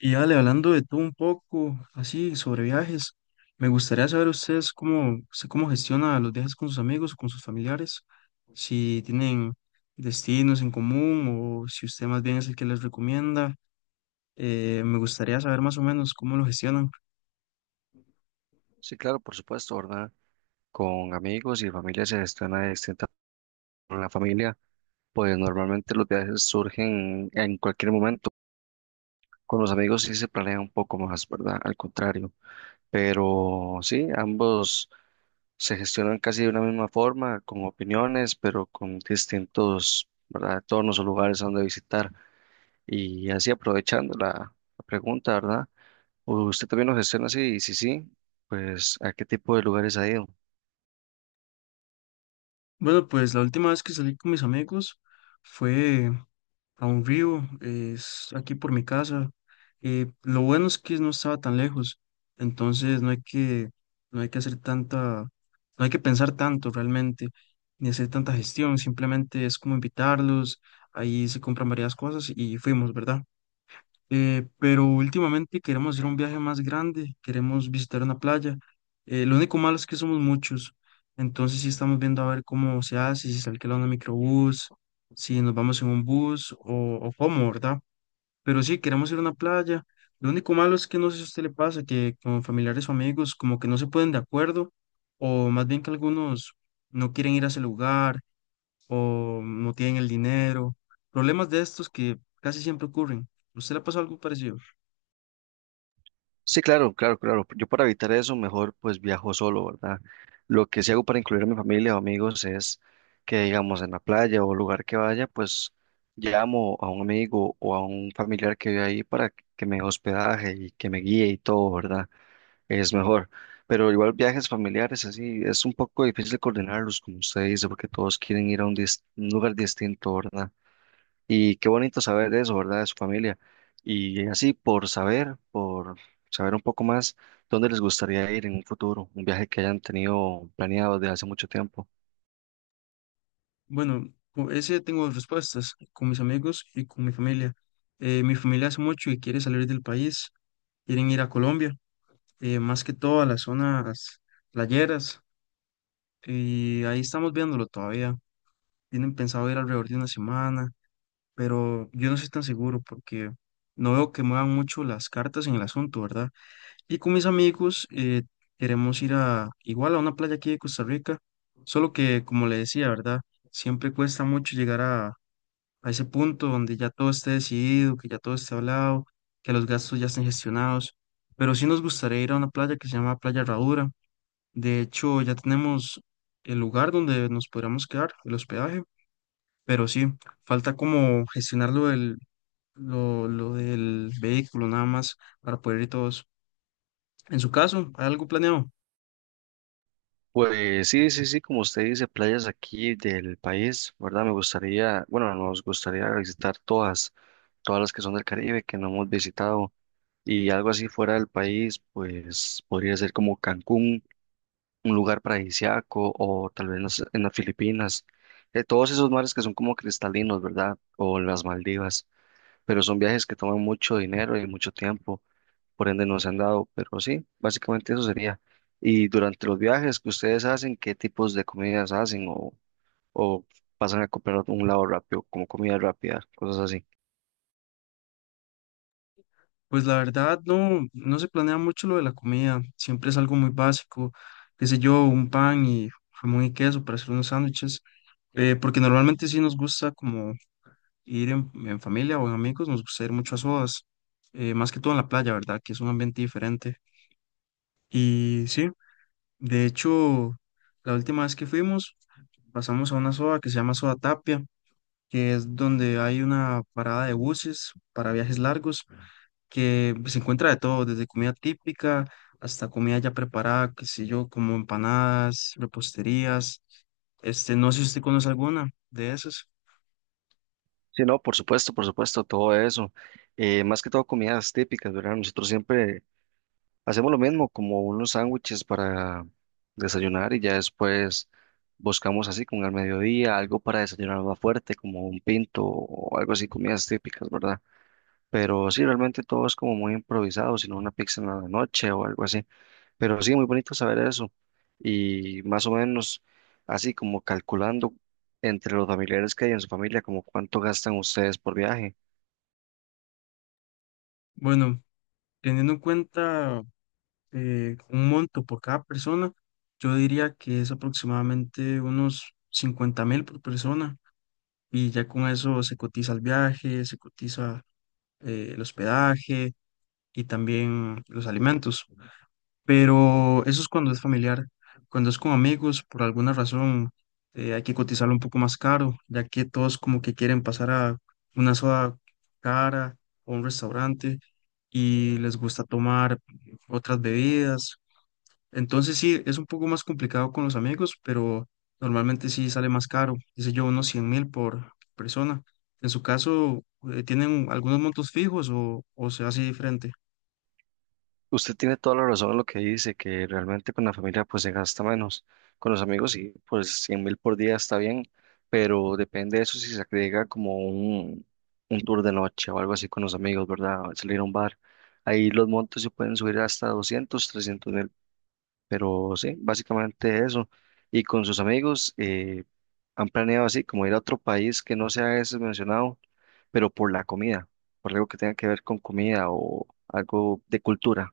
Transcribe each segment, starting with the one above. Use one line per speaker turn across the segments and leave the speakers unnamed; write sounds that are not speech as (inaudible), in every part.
Y dale, hablando de todo un poco, así sobre viajes, me gustaría saber usted cómo gestiona los viajes con sus amigos o con sus familiares, si tienen destinos en común o si usted más bien es el que les recomienda. Me gustaría saber más o menos cómo lo gestionan.
Sí, claro, por supuesto, ¿verdad? Con amigos y familia se gestiona de distinta con la familia, pues normalmente los viajes surgen en cualquier momento. Con los amigos sí se planea un poco más, ¿verdad? Al contrario. Pero sí, ambos se gestionan casi de una misma forma, con opiniones, pero con distintos, ¿verdad? Tonos o lugares a donde visitar. Y así aprovechando la pregunta, ¿verdad? ¿Usted también lo gestiona así? Y si sí, pues ¿a qué tipo de lugares ha ido?
Bueno, pues la última vez que salí con mis amigos fue a un río, es aquí por mi casa. Lo bueno es que no estaba tan lejos, entonces no hay que hacer tanta, no hay que pensar tanto realmente, ni hacer tanta gestión, simplemente es como invitarlos, ahí se compran varias cosas y fuimos, ¿verdad? Pero últimamente queremos hacer un viaje más grande, queremos visitar una playa. Lo único malo es que somos muchos, entonces sí estamos viendo a ver cómo se hace, si se alquila un microbús, si nos vamos en un bus o cómo, ¿verdad? Pero sí, queremos ir a una playa. Lo único malo es que no sé si a usted le pasa que con familiares o amigos como que no se ponen de acuerdo o más bien que algunos no quieren ir a ese lugar o no tienen el dinero. Problemas de estos que casi siempre ocurren. ¿Usted le ha pasado algo parecido?
Sí, claro, claro, claro. Yo para evitar eso, mejor pues viajo solo, ¿verdad? Lo que sí hago para incluir a mi familia o amigos es que, digamos, en la playa o lugar que vaya, pues llamo a un amigo o a un familiar que vive ahí para que me dé hospedaje y que me guíe y todo, ¿verdad? Es mejor. Pero igual viajes familiares, así, es un poco difícil coordinarlos, como usted dice, porque todos quieren ir a un, un lugar distinto, ¿verdad? Y qué bonito saber de eso, ¿verdad? De su familia. Y así, por saber un poco más, ¿dónde les gustaría ir en un futuro? Un viaje que hayan tenido planeado desde hace mucho tiempo.
Bueno, con ese tengo respuestas con mis amigos y con mi familia. Mi familia hace mucho y quiere salir del país, quieren ir a Colombia, más que todo a las zonas playeras, y ahí estamos viéndolo todavía. Tienen pensado ir alrededor de una semana, pero yo no estoy tan seguro porque no veo que muevan mucho las cartas en el asunto, ¿verdad? Y con mis amigos queremos ir a igual a una playa aquí de Costa Rica, solo que como le decía, ¿verdad? Siempre cuesta mucho llegar a ese punto donde ya todo esté decidido, que ya todo esté hablado, que los gastos ya estén gestionados. Pero sí nos gustaría ir a una playa que se llama Playa Herradura. De hecho, ya tenemos el lugar donde nos podríamos quedar, el hospedaje, pero sí, falta como gestionar lo del vehículo nada más para poder ir todos. En su caso, ¿hay algo planeado?
Pues sí, sí, sí, como usted dice, playas aquí del país, ¿verdad? Me gustaría, bueno, nos gustaría visitar todas, todas las que son del Caribe, que no hemos visitado. Y algo así fuera del país, pues podría ser como Cancún un lugar paradisíaco o tal vez en las Filipinas, todos esos mares que son como cristalinos, ¿verdad? O las Maldivas, pero son viajes que toman mucho dinero y mucho tiempo, por ende no se han dado, pero sí, básicamente eso sería. Y durante los viajes que ustedes hacen, ¿qué tipos de comidas hacen o pasan a comprar a un lado rápido, como comida rápida, cosas así?
Pues la verdad no se planea mucho lo de la comida, siempre es algo muy básico, qué sé yo, un pan y jamón y queso para hacer unos sándwiches, porque normalmente sí nos gusta como ir en familia o en amigos, nos gusta ir mucho a sodas, más que todo en la playa, ¿verdad? Que es un ambiente diferente. Y sí, de hecho, la última vez que fuimos, pasamos a una soda que se llama Soda Tapia, que es donde hay una parada de buses para viajes largos que pues, se encuentra de todo, desde comida típica hasta comida ya preparada, qué sé yo, como empanadas, reposterías. Este, no sé si usted conoce alguna de esas.
Sí, no, por supuesto, todo eso. Más que todo comidas típicas, ¿verdad? Nosotros siempre hacemos lo mismo, como unos sándwiches para desayunar y ya después buscamos así como al mediodía algo para desayunar más fuerte, como un pinto o algo así, comidas típicas, ¿verdad? Pero sí, realmente todo es como muy improvisado, sino una pizza en la noche o algo así. Pero sí, muy bonito saber eso. Y más o menos así como calculando entre los familiares que hay en su familia, como cuánto gastan ustedes por viaje.
Bueno, teniendo en cuenta un monto por cada persona, yo diría que es aproximadamente unos 50.000 por persona. Y ya con eso se cotiza el viaje, se cotiza el hospedaje y también los alimentos. Pero eso es cuando es familiar. Cuando es con amigos, por alguna razón, hay que cotizarlo un poco más caro, ya que todos como que quieren pasar a una soda cara o un restaurante y les gusta tomar otras bebidas. Entonces sí, es un poco más complicado con los amigos, pero normalmente sí sale más caro, dice yo, unos 100.000 por persona. En su caso, ¿tienen algunos montos fijos o se hace diferente?
Usted tiene toda la razón en lo que dice, que realmente con la familia pues se gasta menos. Con los amigos sí, pues 100.000 por día está bien, pero depende de eso si se agrega como un tour de noche o algo así con los amigos, ¿verdad? Salir a un bar. Ahí los montos se pueden subir hasta 200.000 300.000, pero sí, básicamente eso. Y con sus amigos han planeado así, como ir a otro país que no sea ese mencionado, pero por la comida, por algo que tenga que ver con comida o algo de cultura.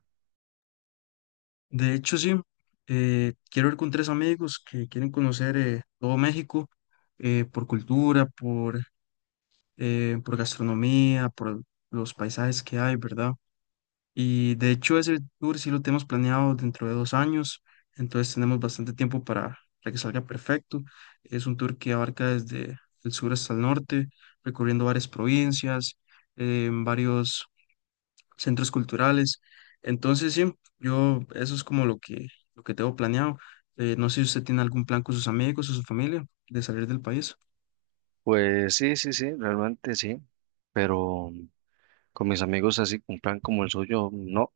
De hecho, sí, quiero ir con tres amigos que quieren conocer todo México por, cultura, por gastronomía, por los paisajes que hay, ¿verdad? Y de hecho ese tour sí lo tenemos planeado dentro de 2 años, entonces tenemos bastante tiempo para que salga perfecto. Es un tour que abarca desde el sur hasta el norte, recorriendo varias provincias, varios centros culturales. Entonces, sí, yo eso es como lo que tengo planeado. No sé si usted tiene algún plan con sus amigos o su familia de salir del país.
Pues sí, sí, sí, realmente sí, pero con mis amigos así, un plan como el suyo, no,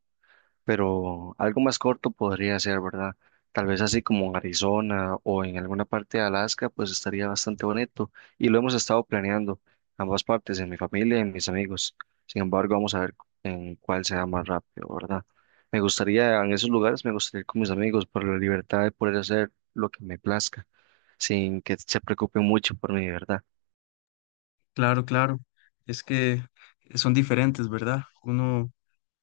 pero algo más corto podría ser, ¿verdad? Tal vez así como en Arizona o en alguna parte de Alaska, pues estaría bastante bonito y lo hemos estado planeando ambas partes, en mi familia y en mis amigos. Sin embargo, vamos a ver en cuál sea más rápido, ¿verdad? Me gustaría, en esos lugares, me gustaría ir con mis amigos por la libertad de poder hacer lo que me plazca, sin que se preocupen mucho por mí, ¿verdad?
Claro, claro. Es que son diferentes, ¿verdad? Uno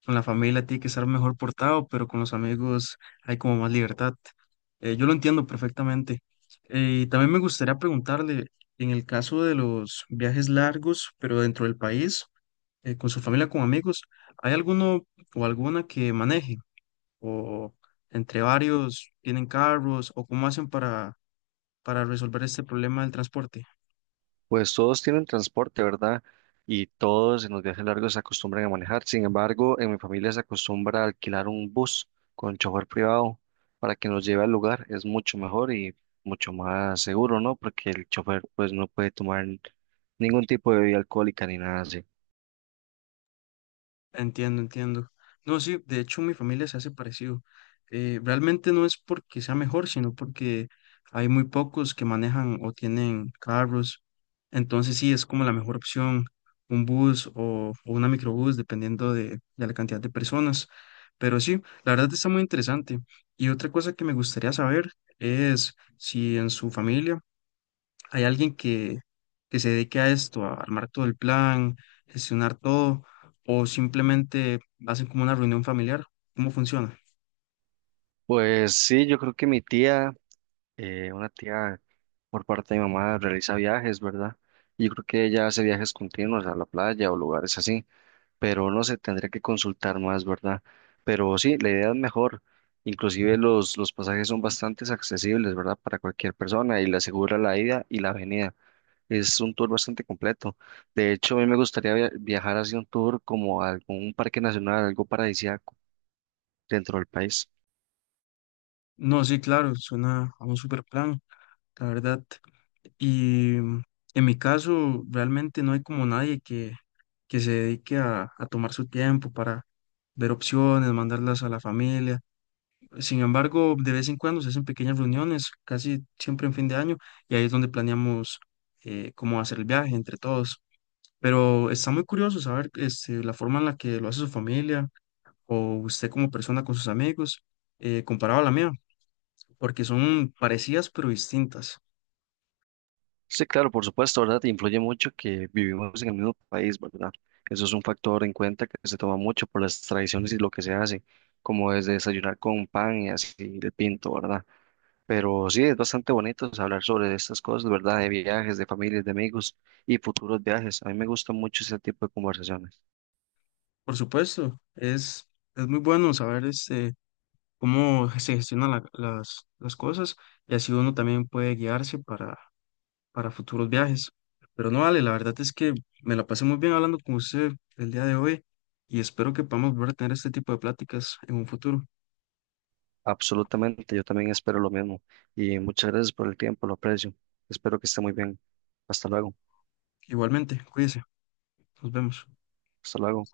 con la familia tiene que estar mejor portado, pero con los amigos hay como más libertad. Yo lo entiendo perfectamente. Y también me gustaría preguntarle, en el caso de los viajes largos, pero dentro del país, con su familia, con amigos, ¿hay alguno o alguna que maneje? ¿O entre varios tienen carros? ¿O cómo hacen para resolver este problema del transporte?
Pues todos tienen transporte, ¿verdad? Y todos en los viajes largos se acostumbran a manejar. Sin embargo, en mi familia se acostumbra a alquilar un bus con chofer privado para que nos lleve al lugar. Es mucho mejor y mucho más seguro, ¿no? Porque el chofer pues no puede tomar ningún tipo de bebida alcohólica ni nada así.
Entiendo, entiendo. No, sí, de hecho mi familia se hace parecido. Realmente no es porque sea mejor, sino porque hay muy pocos que manejan o tienen carros. Entonces sí, es como la mejor opción, un bus o una microbús, dependiendo de la cantidad de personas. Pero sí, la verdad está muy interesante. Y otra cosa que me gustaría saber es si en su familia hay alguien que se dedique a esto, a armar todo el plan, gestionar todo, o simplemente hacen como una reunión familiar. ¿Cómo funciona?
Pues sí, yo creo que mi tía, una tía por parte de mi mamá realiza viajes, ¿verdad? Y yo creo que ella hace viajes continuos a la playa o lugares así. Pero no sé, tendría que consultar más, ¿verdad? Pero sí, la idea es mejor. Inclusive los pasajes son bastante accesibles, ¿verdad? Para cualquier persona y le asegura la ida y la venida. Es un tour bastante completo. De hecho, a mí me gustaría viajar hacia un tour como a algún parque nacional, algo paradisíaco dentro del país.
No, sí, claro, suena a un super plan, la verdad. Y mm, en mi caso, realmente no hay como nadie que se dedique a tomar su tiempo para ver opciones, mandarlas a la familia. Sin embargo, de vez en cuando se hacen pequeñas reuniones, casi siempre en fin de año, y ahí es donde planeamos cómo hacer el viaje entre todos. Pero está muy curioso saber este, la forma en la que lo hace su familia o usted como persona con sus amigos comparado a la mía, porque son parecidas pero distintas.
Sí, claro, por supuesto, ¿verdad? Influye mucho que vivimos en el mismo país, ¿verdad? Eso es un factor en cuenta que se toma mucho por las tradiciones y lo que se hace, como desde desayunar con pan y así de pinto, ¿verdad? Pero sí, es bastante bonito pues, hablar sobre estas cosas, ¿verdad? De viajes, de familias, de amigos y futuros viajes. A mí me gusta mucho ese tipo de conversaciones.
Por supuesto, es muy bueno saber este, cómo (laughs) se gestionan las cosas y así uno también puede guiarse para futuros viajes. Pero no vale, la verdad es que me la pasé muy bien hablando con usted el día de hoy y espero que podamos volver a tener este tipo de pláticas en un futuro.
Absolutamente, yo también espero lo mismo. Y muchas gracias por el tiempo, lo aprecio. Espero que esté muy bien. Hasta luego,
Igualmente, cuídese, nos vemos.
hasta luego.